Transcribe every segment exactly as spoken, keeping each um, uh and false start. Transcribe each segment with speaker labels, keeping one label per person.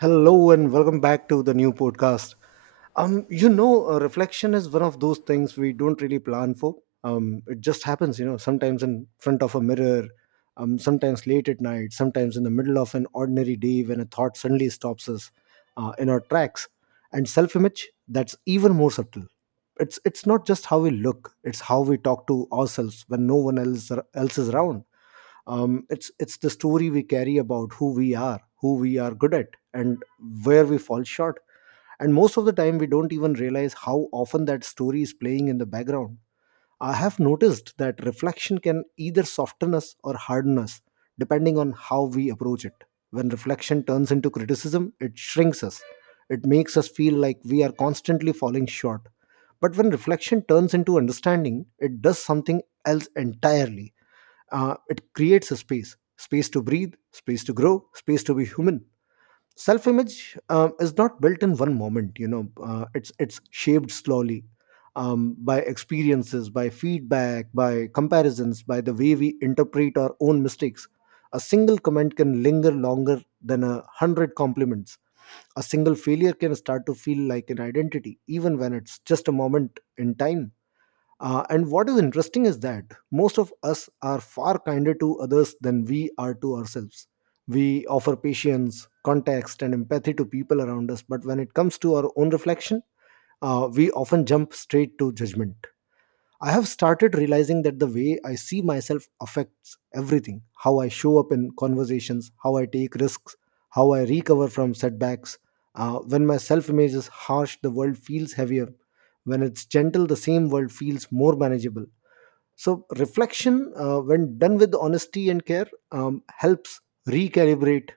Speaker 1: Hello and welcome back to the new podcast. Um, you know, uh, reflection is one of those things we don't really plan for. Um, it just happens, you know, sometimes in front of a mirror, um, sometimes late at night, sometimes in the middle of an ordinary day when a thought suddenly stops us uh, in our tracks. And self-image, that's even more subtle. It's it's not just how we look; it's how we talk to ourselves when no one else er, else is around. um, it's it's the story we carry about who we are, who we are good at and where we fall short. And most of the time we don't even realize how often that story is playing in the background. I have noticed that reflection can either soften us or harden us, depending on how we approach it. When reflection turns into criticism, it shrinks us. It makes us feel like we are constantly falling short. But when reflection turns into understanding, it does something else entirely. Uh, it creates a space, space to breathe, space to grow, space to be human. Self image uh, is not built in one moment, you know, uh, it's, it's shaped slowly. Um, by experiences, by feedback, by comparisons, by the way we interpret our own mistakes. A single comment can linger longer than a hundred compliments. A single failure can start to feel like an identity, even when it's just a moment in time. Uh, and what is interesting is that most of us are far kinder to others than we are to ourselves. We offer patience, context, and empathy to people around us, but when it comes to our own reflection, uh, we often jump straight to judgment. I have started realizing that the way I see myself affects everything: how I show up in conversations, how I take risks, how I recover from setbacks. Uh, when my self image is harsh, the world feels heavier. When it's gentle, the same world feels more manageable. So reflection, uh, when done with honesty and care, um, helps recalibrate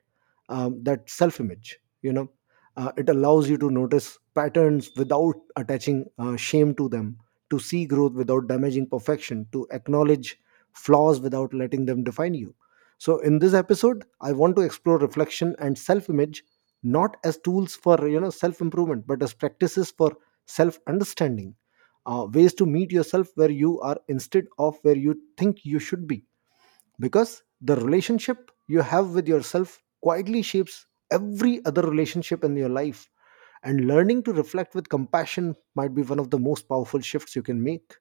Speaker 1: um, that self-image. You know, uh, it allows you to notice patterns without attaching uh, shame to them, to see growth without damaging perfection, to acknowledge flaws without letting them define you. So in this episode, I want to explore reflection and self-image not as tools for you know self-improvement, but as practices for self-understanding, uh, ways to meet yourself where you are instead of where you think you should be, because the relationship you have with yourself quietly shapes every other relationship in your life, and learning to reflect with compassion might be one of the most powerful shifts you can make.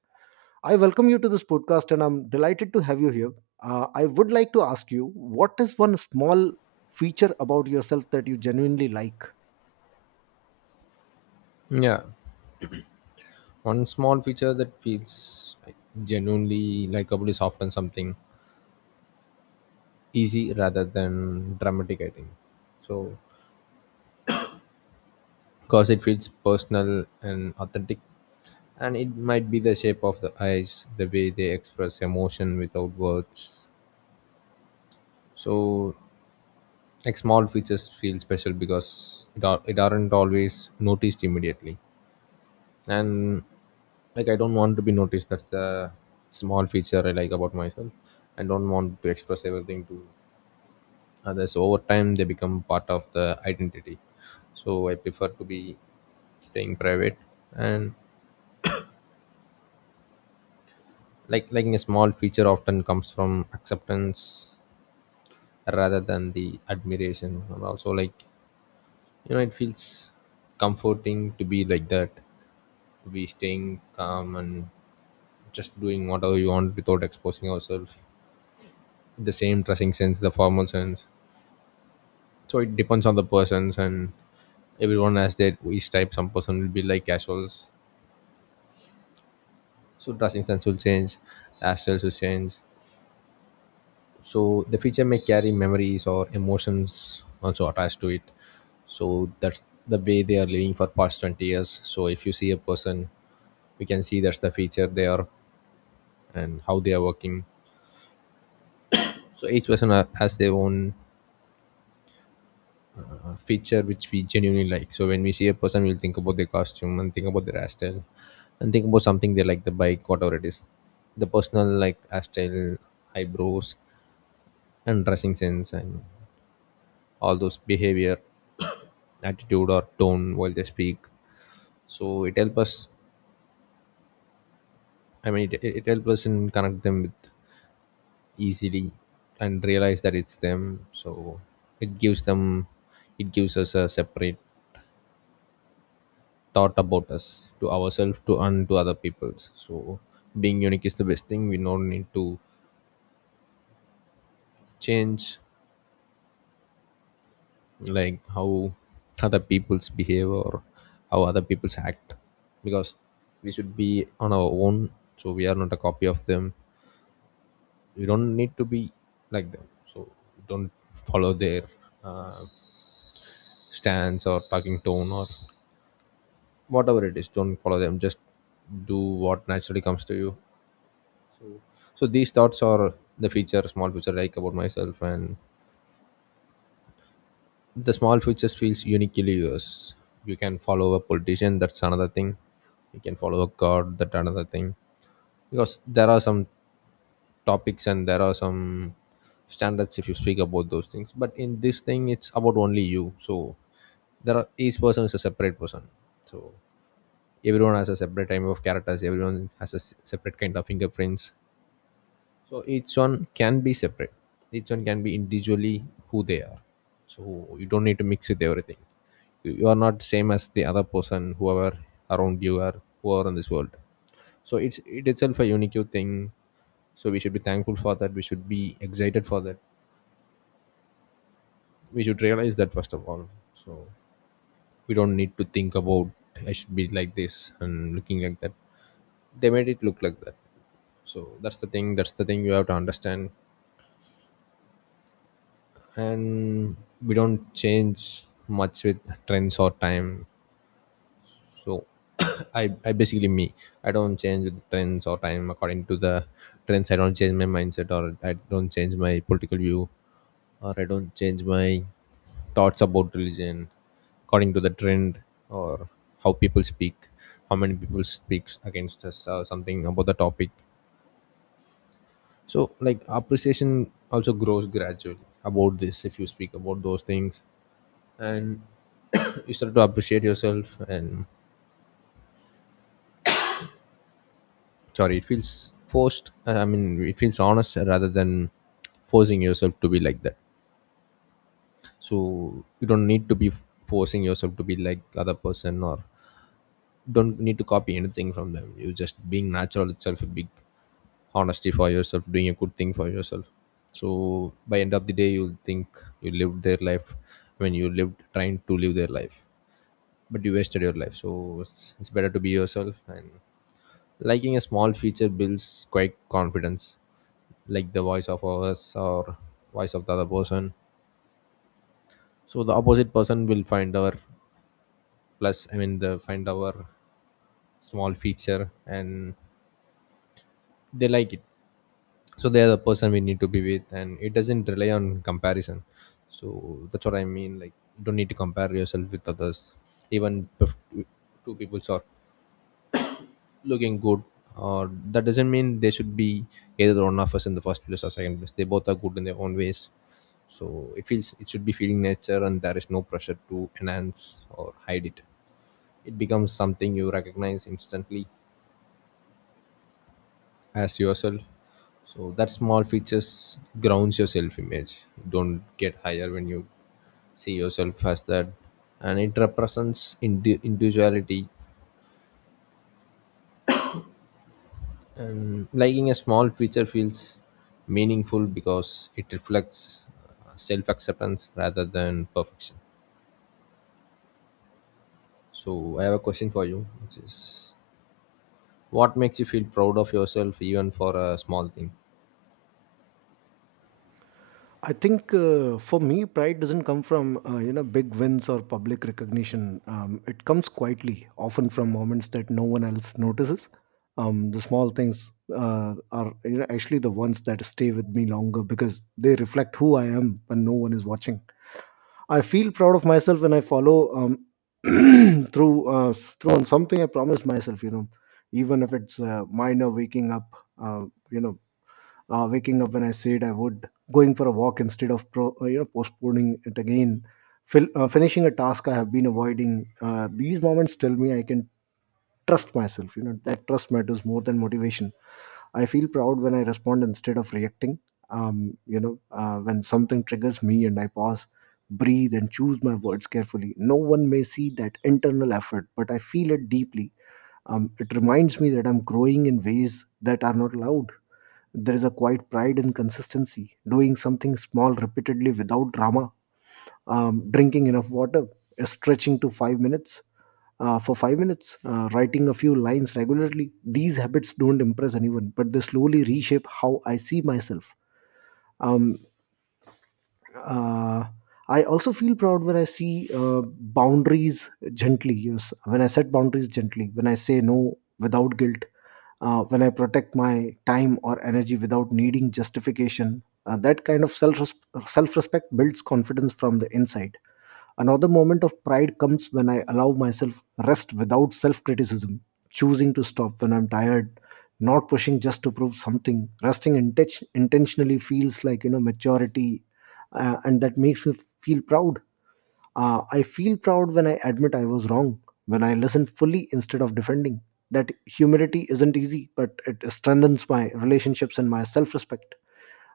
Speaker 1: I welcome you to this podcast, and I'm delighted to have you here. uh, I would like to ask you, what is one small feature about yourself that you genuinely like?
Speaker 2: Yeah, one small feature that feels like, genuinely likable is often something easy rather than dramatic, I think. So, because it feels personal and authentic, and it might be the shape of the eyes, the way they express emotion without words. So, like small features feel special because it, are, it aren't always noticed immediately. And like I don't want to be noticed. That's a small feature I like about myself. I don't want to express everything to others. Over time they become part of the identity, so I prefer to be staying private. And like liking a small feature often comes from acceptance rather than the admiration. And also like you know it feels comforting to be like that, to be staying calm and just doing whatever you want without exposing yourself. The same dressing sense, the formal sense. So it depends on the persons, and everyone has their each type. Some person will be like casuals, so dressing sense will change, hairstyles will change. So the feature may carry memories or emotions also attached to it. So that's the way they are living for past twenty years. So if you see a person, we can see that's the feature they are and how they are working. So each person ha- has their own feature which we genuinely like. So when we see a person, we'll think about their costume and think about their hairstyle, and think about something they like, the bike, whatever it is, the personal like hairstyle, eyebrows, and dressing sense, and all those behavior, attitude or tone while they speak. So it helps us. I mean, it, it helps us in connect them with easily and realize that it's them. So it gives them, it gives us a separate thought about us to ourselves to and to other peoples. So being unique is the best thing. We don't need to change like how other people's behave or how other people's act, because we should be on our own. So we are not a copy of them. We don't need to be like them. So don't follow their uh, stance or talking tone or whatever it is. Don't follow them. Just do what naturally comes to you. So these thoughts are the feature, small feature I like about myself. And the small features feels uniquely yours. You can follow a politician, that's another thing. You can follow a god, that another thing. Because there are some topics and there are some standards if you speak about those things, but in this thing it's about only you. So there are each person is a separate person. So everyone has a separate type of characters. Everyone has a s- separate kind of fingerprints. So each one can be separate. Each one can be individually who they are. So you don't need to mix with everything. You you are not same as the other person, whoever around you are, who are in this world. So it's it itself a unique thing. So we should be thankful for that. We should be excited for that. We should realize that first of all. So we don't need to think about I should be like this and looking like that. They made it look like that. So that's the thing. That's the thing you have to understand. And we don't change much with trends or time. So I I basically me I don't change with trends or time. According to the trends, I don't change my mindset, or I don't change my political view, or I don't change my thoughts about religion according to the trend, or how people speak, how many people speaks against us or something about the topic. So like appreciation also grows gradually about this if you speak about those things. And you start to appreciate yourself. And sorry, it feels forced. I mean it feels honest rather than forcing yourself to be like that. So you don't need to be forcing yourself to be like other person, or don't need to copy anything from them. You just being natural itself a big honesty for yourself, doing a good thing for yourself. So by end of the day, you'll think you lived their life. When you lived trying to live their life, but you wasted your life. So it's, it's better to be yourself. And liking a small feature builds quite confidence, like the voice of ours or voice of the other person. So the opposite person will find our plus I mean the find our small feature, and they like it. So they are the person we need to be with, and it doesn't rely on comparison. So that's what I mean. Like you don't need to compare yourself with others. Even if two peoples are looking good, or that doesn't mean they should be either one of us in the first place or second place. They both are good in their own ways. So it feels it should be feeling nature, and there is no pressure to enhance or hide it. It becomes something you recognize instantly as yourself. So that small features grounds your self image, don't get higher when you see yourself as that. And it represents indi- individuality. And liking a small feature feels meaningful because it reflects uh, self-acceptance rather than perfection. So I have a question for you, which is what makes you feel proud of yourself even for a small thing?
Speaker 1: I think uh, for me, pride doesn't come from uh, you know big wins or public recognition. Um, it comes quietly, often from moments that no one else notices. Um, the small things uh, are, you know, actually the ones that stay with me longer because they reflect who I am when no one is watching. I feel proud of myself when I follow um, through uh, through on something I promised myself. You know, even if it's uh, minor, waking up. Uh, you know uh, Waking up when I said I would, going for a walk instead of pro, uh, you know postponing it again, Fil- uh, finishing a task I have been avoiding. Uh, these moments tell me I can trust myself. You know, that trust matters more than motivation. I feel proud when I respond instead of reacting. Um, you know uh, when something triggers me and I pause, breathe, and choose my words carefully, no one may see that internal effort, but I feel it deeply. Um, it reminds me that I'm growing in ways that are not loud. There is a quiet pride in consistency, doing something small repeatedly without drama. Um, drinking enough water, uh, stretching to five minutes uh, for five minutes, uh, writing a few lines regularly. These habits don't impress anyone, but they slowly reshape how I see myself. Um, uh, I also feel proud when I see uh, boundaries gently. Yes, when I set boundaries gently, when I say no without guilt, uh, when I protect my time or energy without needing justification. Uh, that kind of self self respect builds confidence from the inside. Another moment of pride comes when I allow myself rest without self criticism, choosing to stop when I'm tired, not pushing just to prove something. Resting inten- intentionally feels like, you know, maturity, uh, and that makes me feel proud. Uh, I feel proud when I admit I was wrong, when I listen fully instead of defending. That humility isn't easy, but it strengthens my relationships and my self respect.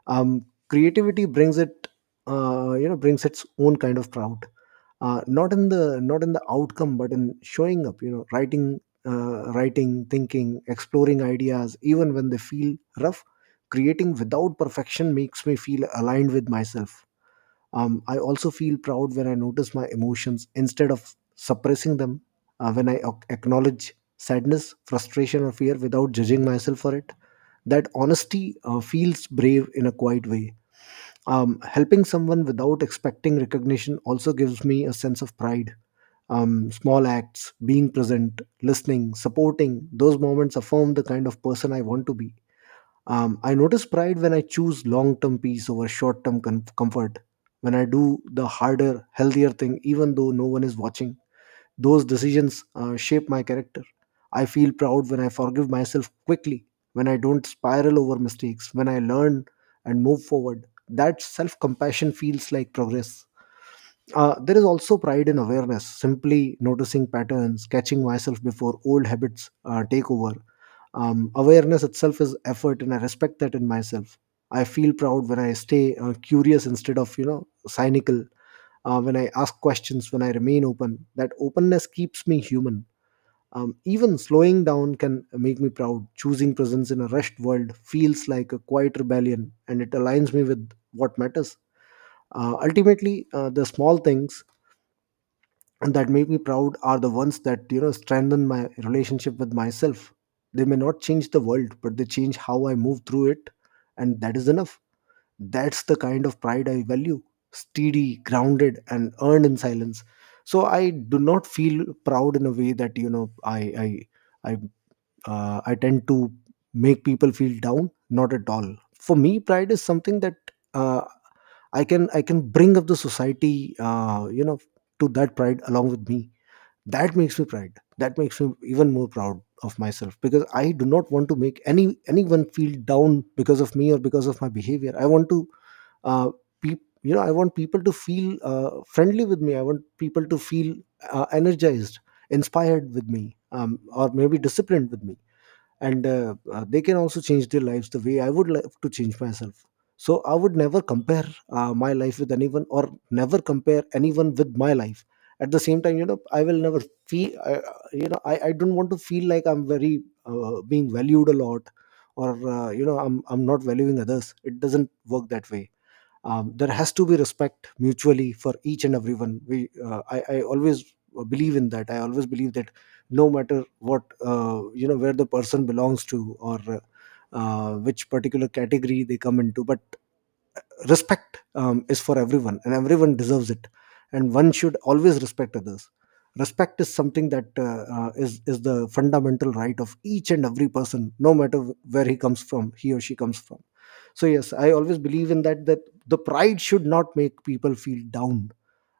Speaker 1: um, Creativity brings it, uh, you know brings its own kind of proud, uh, not in the not in the outcome but in showing up. You know, writing uh, writing, thinking, exploring ideas even when they feel rough. Creating without perfection makes me feel aligned with myself. um, I also feel proud when I notice my emotions instead of suppressing them. Uh, when I ac- acknowledge sadness, frustration, or fear without judging myself for it, that honesty uh, feels brave in a quiet way. Um, helping someone without expecting recognition also gives me a sense of pride. Um, small acts, being present, listening, supporting, those moments affirm the kind of person I want to be. um, I notice pride when I choose long term peace over short term com- comfort. When I do the harder, healthier thing, even though no one is watching, those decisions uh, shape my character. I feel proud when I forgive myself quickly, when I don't spiral over mistakes, when I learn and move forward. That self compassion feels like progress. Uh, there is also pride in awareness, simply noticing patterns, catching myself before old habits uh, take over. Um, awareness itself is effort, and I respect that in myself. I feel proud when I stay uh, curious instead of, you know cynical, uh, when I ask questions, when I remain open. That openness keeps me human. Um, even slowing down can make me proud. Choosing presence in a rushed world feels like a quiet rebellion, and it aligns me with what matters. Uh, ultimately uh, the small things and that make me proud are the ones that, you know strengthen my relationship with myself. They may not change the world, but they change how I move through it, and that is enough. That's the kind of pride I value: steady, grounded, and earned in silence. So I do not feel proud in a way that, you know i i i, uh, I tend to make people feel down, not at all. For me, pride is something that, uh, i can i can bring up the society, uh, you know to that pride along with me. That makes me proud. That makes me even more proud of myself, because I do not want to make any anyone feel down because of me or because of my behavior. I want to, uh, peop you know I want people to feel uh, friendly with me. I want people to feel uh, energized, inspired with me, um, or maybe disciplined with me. And uh, uh, they can also change their lives the way I would love to change myself. So I would never compare uh, my life with anyone, or never compare anyone with my life. At the same time, you know, I will never feel I, you know I, I don't want to feel like I'm very uh, being valued a lot, or uh, you know i'm i'm not valuing others. It doesn't work that way. Um, there has to be respect mutually for each and everyone. we uh, I, I always believe in that. I always believe that no matter what, uh, you know where the person belongs to, or uh, uh, which particular category they come into, but respect um, is for everyone, and everyone deserves it, and one should always respect others. Respect is something that, uh, uh, is is the fundamental right of each and every person, no matter where he comes from, he or she comes from. So yes, I always believe in that, that the pride should not make people feel down.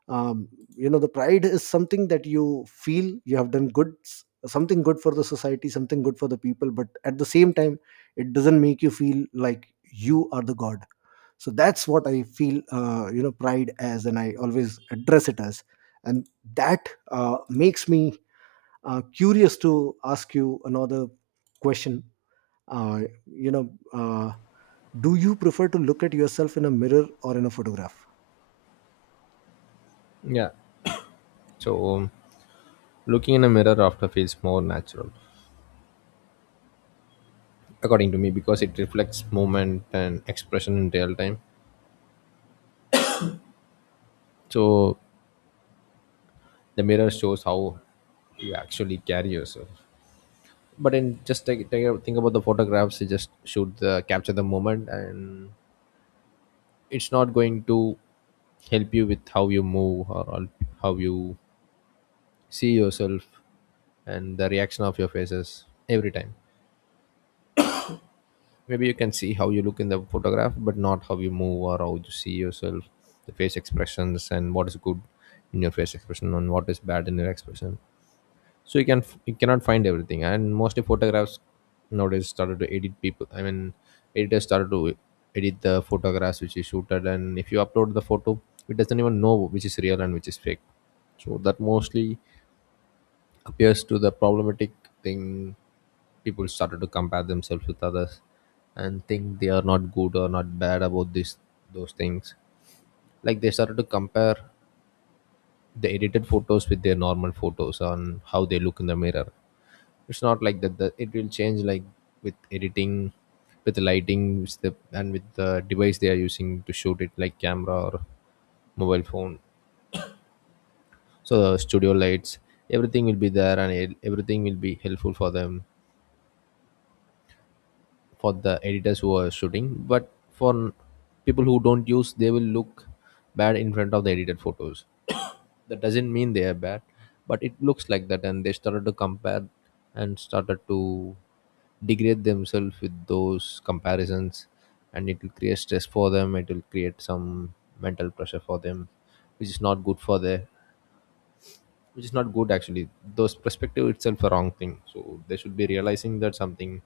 Speaker 1: um, you know the pride is something that you feel you have done good s- something good for the society, something good for the people, but at the same time, it doesn't make you feel like you are the god. So that's what I feel uh, you know pride as, and I always address it as. And that uh, makes me uh, curious to ask you another question. Uh, you know uh, Do you prefer to look at yourself in a mirror or in a photograph?
Speaker 2: Yeah, so um, looking in a mirror after feels more natural according to me, because it reflects movement and expression in real time. So the mirror shows how you actually carry yourself. But in just take, take a- think about the photographs. You just shoot the capture the moment, and it's not going to help you with how you move or al- how you see yourself, and the reaction of your faces every time. Maybe you can see how you look in the photograph, but not how you move or how you see yourself. The face expressions, and what is good in your face expression and what is bad in your expression. So you can you cannot find everything. And mostly photographs nowadays started to edit people. I mean, editors started to edit the photographs which is shooted. And if you upload the photo, it doesn't even know which is real and which is fake. So that mostly appears to the problematic thing. People started to compare themselves with others, and think they are not good or not bad about this, those things. Like they started to compare the edited photos with their normal photos on how they look in the mirror. It's not like that the, It will change like with editing, with the lighting, with the, and with the device they are using to shoot it, like camera or mobile phone. So the studio lights, everything will be there, and it, everything will be helpful for them, for the editors who are shooting. But for people who don't use, they will look bad in front of the edited photos. That doesn't mean they are bad, but it looks like that, and they started to compare and started to degrade themselves with those comparisons. And it will create stress for them. It will create some mental pressure for them, which is not good for their, which is not good actually. Those perspective itself a wrong thing. So they should be realizing that something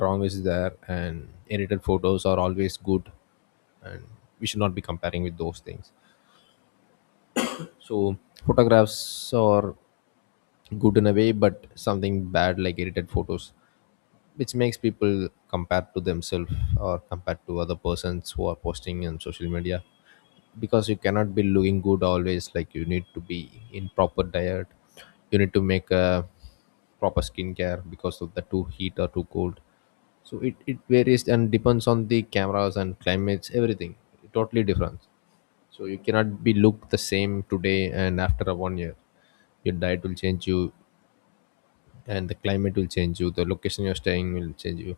Speaker 2: wrong is there, and edited photos are always good. And we should not be comparing with those things. So photographs or good in a way, but something bad like edited photos which makes people compare to themselves or compare to other persons who are posting on social media. Because you cannot be looking good always. Like you need to be in proper diet, you need to make a proper skincare because of the too heat or too cold. So it, it varies and depends on the cameras and climates, everything totally different. So you cannot be look the same today and after a one year. Your diet will change you, and the climate will change you, the location you're staying will change you.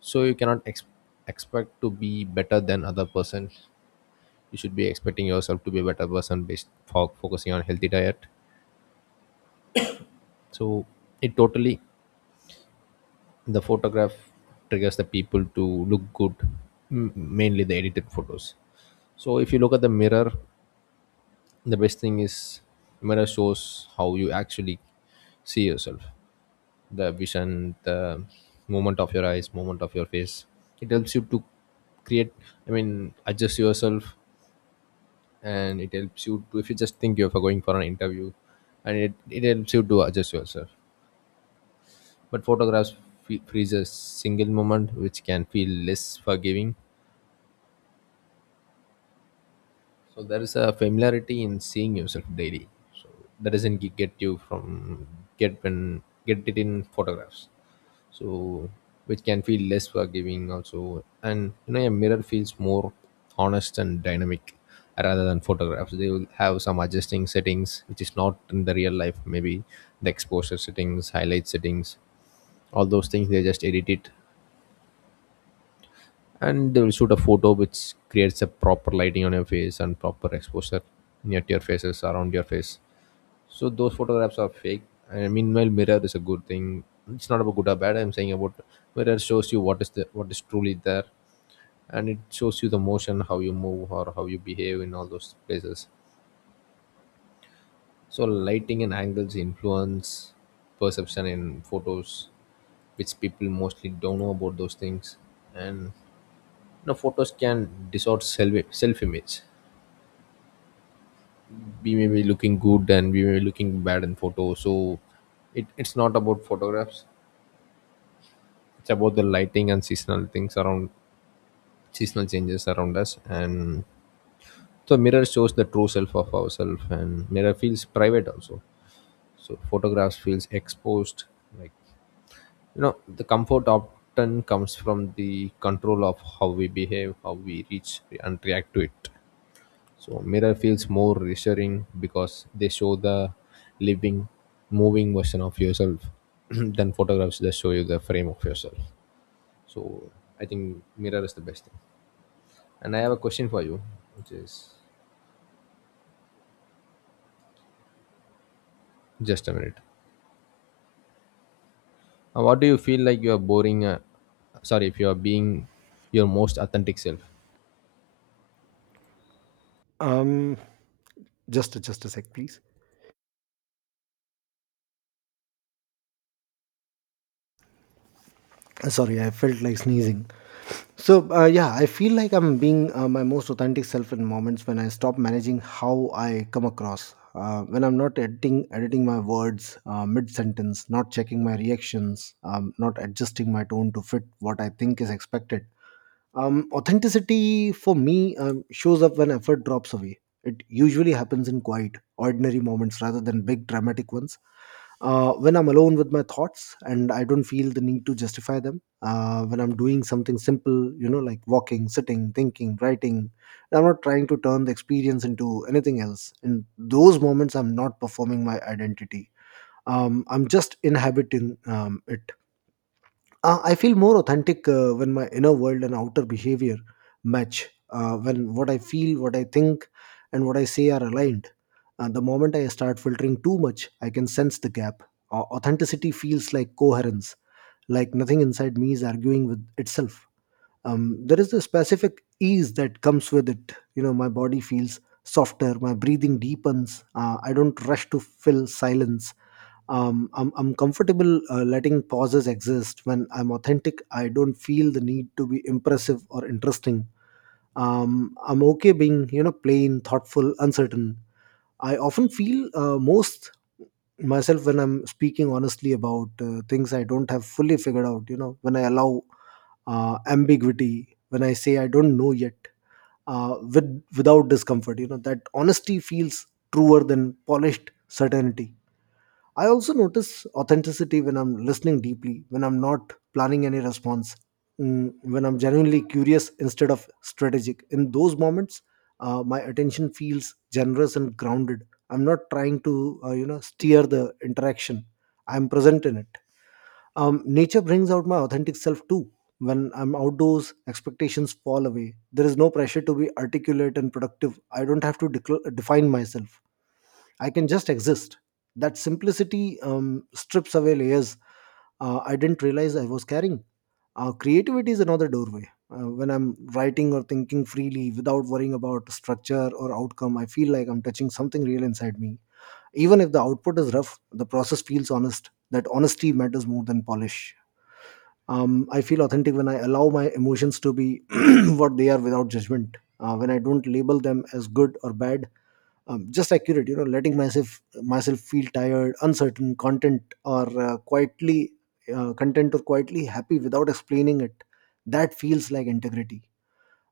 Speaker 2: So you cannot ex- expect to be better than other person. You should be expecting yourself to be a better person based for focusing on healthy diet. So it totally the photograph triggers the people to look good, m- mainly the edited photos. So if you look at the mirror, the best thing is mirror shows how you actually see yourself. The vision, the movement of your eyes, movement of your face. It helps you to create, I mean adjust yourself. And it helps you to, if you just think you're going for an interview, and it, it helps you to adjust yourself. But photographs fe- freezes single moment which can feel less forgiving. So there is a familiarity in seeing yourself daily. So that doesn't ge- get you from get when get it in photographs. So, which can feel less forgiving also, and you know a mirror feels more honest and dynamic rather than photographs. They will have some adjusting settings which is not in the real life. Maybe the exposure settings, highlight settings, all those things they just edit it, and they will shoot a photo which creates a proper lighting on your face and proper exposure near to your faces around your face, so those photographs are fake. And meanwhile, mirror is a good thing. It's not about good or bad, I'm saying about mirror shows you what is the what is truly there, and it shows you the motion, how you move or how you behave in all those places. So lighting and angles influence perception in photos, which people mostly don't know about those things. And no, photos can distort self self image. We may be looking good and we may be looking bad in photo. So, it, it's not about photographs. It's about the lighting and seasonal things around, seasonal changes around us. And so, mirror shows the true self of ourselves, and mirror feels private also. So, photographs feels exposed. Like, you know, the comfort often comes from the control of how we behave, how we reach and react to it. So mirror feels more reassuring because they show the living, moving version of yourself than photographs just show you the frame of yourself. So I think mirror is the best thing. And I have a question for you, which is, just a minute. Uh, what do you feel like you are boring? Uh, sorry, if you are being your most authentic self.
Speaker 1: um just just a sec please. Sorry, I felt like sneezing. So uh, yeah, I feel like I'm being uh, my most authentic self in moments when I stop managing how I come across, uh, when I'm not editing editing my words uh, mid sentence, not checking my reactions, um, not adjusting my tone to fit what I think is expected. Um, authenticity for me um, shows up when effort drops away. It usually happens in quiet ordinary moments rather than big dramatic ones. Uh, when I'm alone with my thoughts and I don't feel the need to justify them. Uh, when I'm doing something simple, you know, like walking, sitting, thinking, writing, I'm not trying to turn the experience into anything else. In those moments, I'm not performing my identity. Um, I'm just inhabiting um, it. uh, I feel more authentic uh, when my inner world and outer behavior match. Uh, when what I feel, what I think, and what I say are aligned. Uh, the moment I start filtering too much, I can sense the gap. Uh, authenticity feels like coherence, like nothing inside me is arguing with itself. Um, there is a specific ease that comes with it. You know, my body feels softer, my breathing deepens. Uh, I don't rush to fill silence, um, I'm, I'm comfortable uh, letting pauses exist. When I'm authentic, I don't feel the need to be impressive or interesting. um, I'm okay being, you know, plain, thoughtful, uncertain. I often feel uh, most myself when I'm speaking honestly about uh, things I don't have fully figured out. You know, when I allow uh, ambiguity, when I say I don't know yet, uh, with without discomfort. You know, that honesty feels truer than polished certainty. I also notice authenticity when I'm listening deeply, when I'm not planning any response, mm, when I'm genuinely curious instead of strategic. In those moments, uh, my attention feels generous and grounded. I'm not trying to, uh, you know, steer the interaction. I'm present in it. Um, nature brings out my authentic self too. When I'm outdoors, expectations fall away. There is no pressure to be articulate and productive. I don't have to decl- define myself. I can just exist. That simplicity um, strips away layers uh, I didn't realize I was carrying. Uh, creativity is another doorway. Uh, when I'm writing or thinking freely without worrying about structure or outcome, I feel like I'm touching something real inside me. Even if the output is rough, the process feels honest. That honesty matters more than polish. Um, I feel authentic when I allow my emotions to be what they are without judgment. Uh, when I don't label them as good or bad, um, just accurate. You know, letting myself myself feel tired, uncertain, content, or uh, quietly uh, content or quietly happy without explaining it, that feels like integrity.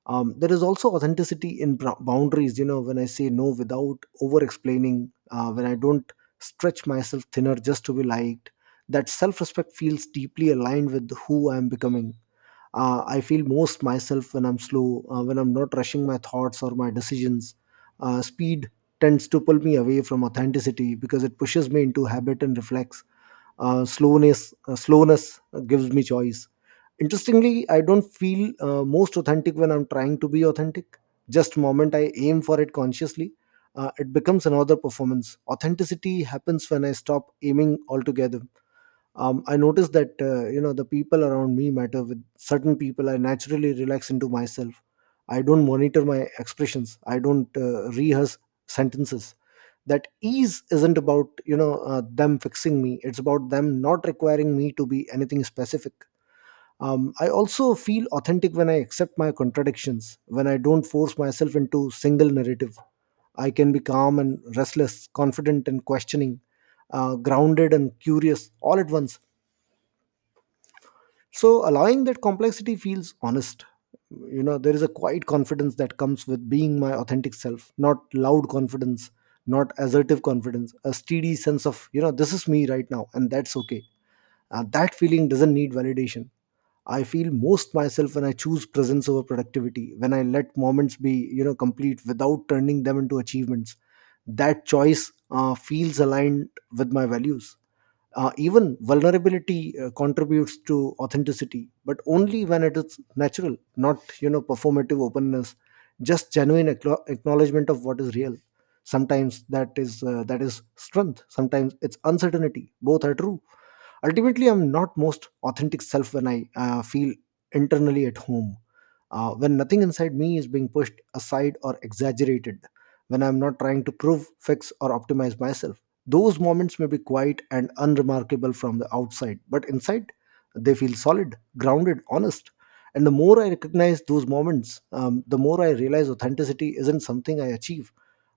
Speaker 1: um, There is also authenticity in bra- boundaries. You know, when I say no without over explaining, uh, when I don't stretch myself thinner just to be liked, that self-respect feels deeply aligned with who I am becoming. uh, I feel most myself when I'm slow, uh, when I'm not rushing my thoughts or my decisions. Uh, speed tends to pull me away from authenticity because it pushes me into habit and reflex. Uh, slowness uh, slowness gives me choice. Interestingly, I don't feel uh, most authentic when I'm trying to be authentic. Just moment I aim for it consciously, uh, it becomes another performance. Authenticity happens when I stop aiming altogether. um, I noticed that, uh, you know, the people around me matter. With certain people I naturally relax into myself. I don't monitor my expressions, I don't uh, rehearse sentences. That ease isn't about, you know, uh, them fixing me. It's about them not requiring me to be anything specific. um, I also feel authentic when I accept my contradictions, when I don't force myself into single narrative. I can be calm and restless, confident and questioning, uh, grounded and curious all at once. So allowing that complexity feels honest. You know, there is a quiet confidence that comes with being my authentic self, not loud confidence, not assertive confidence, a steady sense of, you know, this is me right now and that's okay. Uh, that feeling doesn't need validation. I feel most myself when I choose presence over productivity, when I let moments be, you know, complete without turning them into achievements. That choice uh, feels aligned with my values. Uh, even vulnerability uh, contributes to authenticity, but only when it is natural, not, you know, performative openness, just genuine acknow- acknowledgement of what is real. Sometimes that is uh, that is strength. Sometimes it's uncertainty. Both are true. Ultimately, I'm not most authentic self when I uh, feel internally at home, uh, when nothing inside me is being pushed aside or exaggerated, when I'm not trying to prove, fix, or optimize myself. Those moments may be quiet and unremarkable from the outside, but inside, they feel solid, grounded, honest. And the more I recognize those moments, um, the more I realize authenticity isn't something I achieve.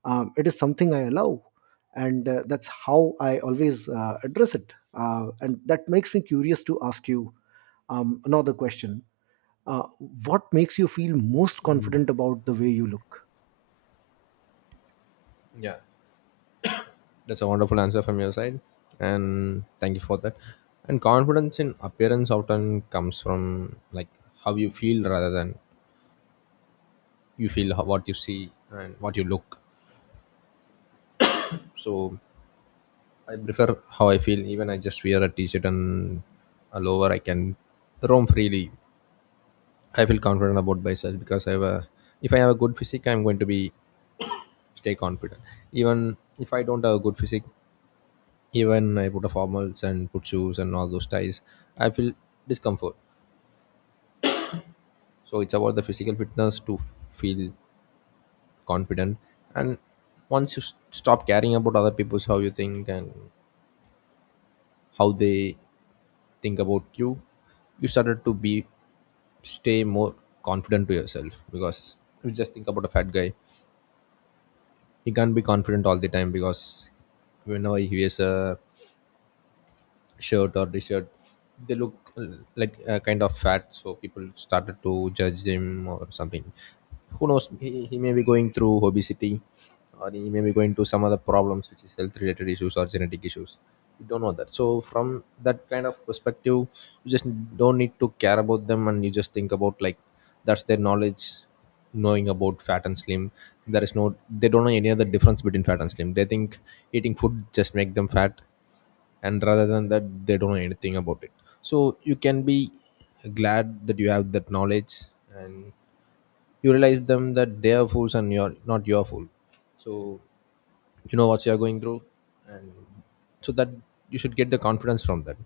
Speaker 1: Um, it is something I allow. And uh, that's how I always uh, address it. Uh, and that makes me curious to ask you um, another question. uh, what makes you feel most confident about the way you look?
Speaker 2: Yeah, that's a wonderful answer from your side, and thank you for that. And confidence in appearance often comes from, like, how you feel rather than you feel how, what you see and what you look. So I prefer how I feel. Even I just wear a t-shirt and a lower, I can roam freely. I feel confident about myself because I have a, if I have a good physique, I'm going to be stay confident. Even if I don't have a good physique, even I put a formals and put shoes and all those ties, I feel discomfort. So it's about the physical fitness to feel confident. And once you s- stop caring about other people's how you think and how they think about you, you started to be stay more confident to yourself. Because if you just think about a fat guy, he can't be confident all the time because whenever he wears a shirt or t-shirt, they look uh, like uh, kind of fat, so people started to judge him or something. Who knows, he, he may be going through obesity, or he may be going to some other problems which is health related issues or genetic issues. You don't know that. So from that kind of perspective, you just don't need to care about them, and you just think about, like, that's their knowledge, knowing about fat and slim. There is no, they don't know any other difference between fat and slim. They think eating food just make them fat, and rather than that, they don't know anything about it. So you can be glad that you have that knowledge, and you realize them that they are fools and you're not your fool. So you know what you are going through, and so that you should get the confidence from that.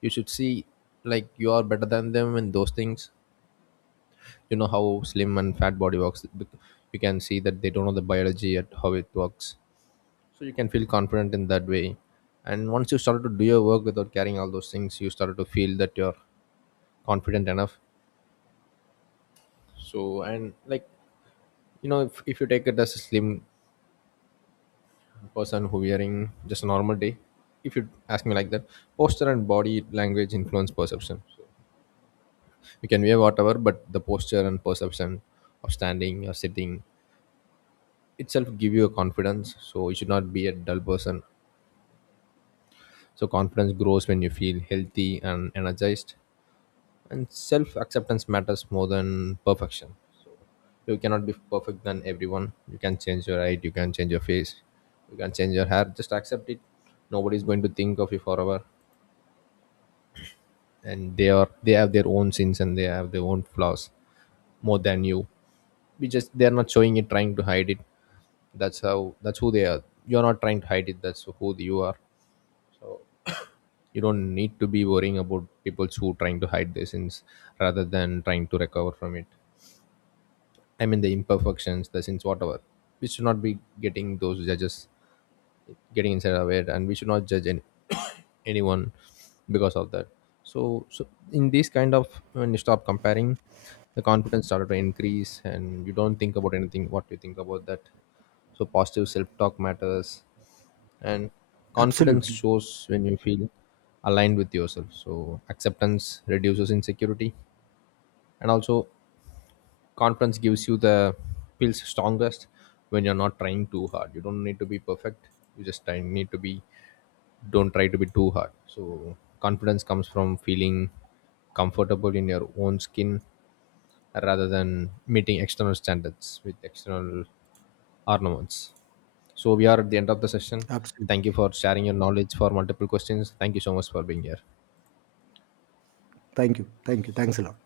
Speaker 2: You should see, like, you are better than them in those things. You know how slim and fat body works. You can see that they don't know the biology at how it works. So you can feel confident in that way. And once you started to do your work without carrying all those things, you started to feel that you're confident enough. So, and like, you know, if, if you take it as a slim person who wearing just a normal day, if you ask me like that, posture and body language influence perception. You can wear whatever, but the posture and perception of standing or sitting itself give you a confidence. So you should not be a dull person. So confidence grows when you feel healthy and energized, and self acceptance matters more than perfection. You cannot be perfect than everyone. You can change your height, you can change your face, you can change your hair, just accept it. Nobody's going to think of you forever, and they are, they have their own sins and they have their own flaws more than you. We just, they're not showing it, trying to hide it. That's how, that's who they are. You're not trying to hide it, that's who you are. So you don't need to be worrying about people who trying to hide their sins rather than trying to recover from it. I mean the imperfections, the sins, whatever. We should not be getting those judges getting inside of it, and we should not judge any, anyone because of that. So, so, in this kind of, when you stop comparing, the confidence started to increase, and you don't think about anything. What you think about that? So positive self-talk matters, and confidence
Speaker 1: Absolutely.
Speaker 2: shows when you feel aligned with yourself. So acceptance reduces insecurity, and also confidence gives you the feels strongest when you're not trying too hard. You don't need to be perfect. You just try, need to be. Don't try to be too hard. So confidence comes from feeling comfortable in your own skin rather than meeting external standards with external ornaments. So we are at the end of the session. Thank you
Speaker 1: Absolutely.
Speaker 2: for sharing your knowledge for multiple questions. Thank you so much for being here.
Speaker 1: Thank you. Thank you. Thanks a lot.